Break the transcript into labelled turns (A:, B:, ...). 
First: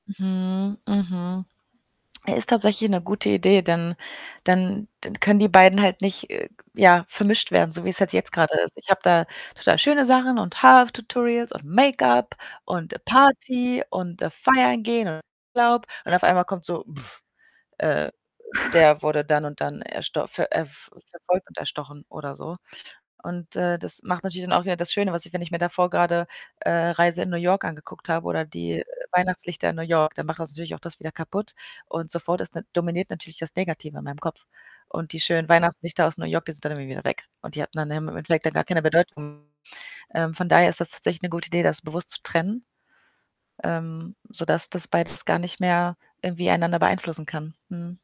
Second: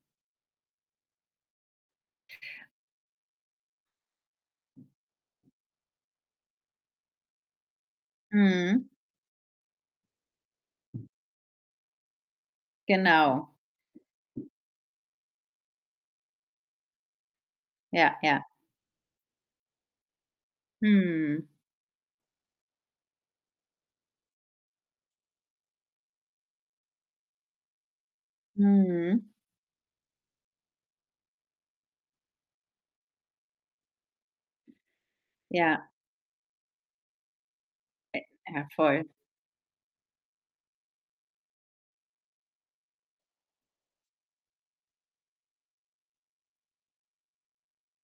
A: Mhm, mhm. Äh, ist tatsächlich 'ne gute Idee, dann dann dann können die beiden halt nicht, äh, g ja, vermischt werden, so wie's halt jetzt grade ist.
B: Mhm.
A: Ich habe da total schöne Sachen und Haar-Tutorials und Make-up und
B: Genau.
A: Party und, äh, feiern gehen und Urlaub und auf einmal kommt so äh,
B: Ja, ja.
A: der wurde dann und dann ersto ver äh,
B: Mhm.
A: verfolgt und erstochen oder so und, äh, das macht natürlich dann auch wieder das Schöne, was ich wenn ich mir davor grade, äh, Reise in New York angeguckt habe oder die
B: Mhm.
A: Weihnachtslichter in New York, dann macht das natürlich auch das wieder kaputt und sofort ist dann dominiert natürlich das Negative in meinem Kopf und die schönen
B: Ja.
A: Weihnachtslichter aus New York, die sind dann irgendwie wieder weg und die hatten dann im im
B: Ä
A: Endeffekt dann gar
B: ja,
A: keine
B: voll.
A: Bedeutung. Ähm, von daher ist das tatsächlich 'ne gute Idee, das bewusst zu trennen, ähm, sodass das beides gar nicht mehr irgendwie einander beeinflussen kann, mhm.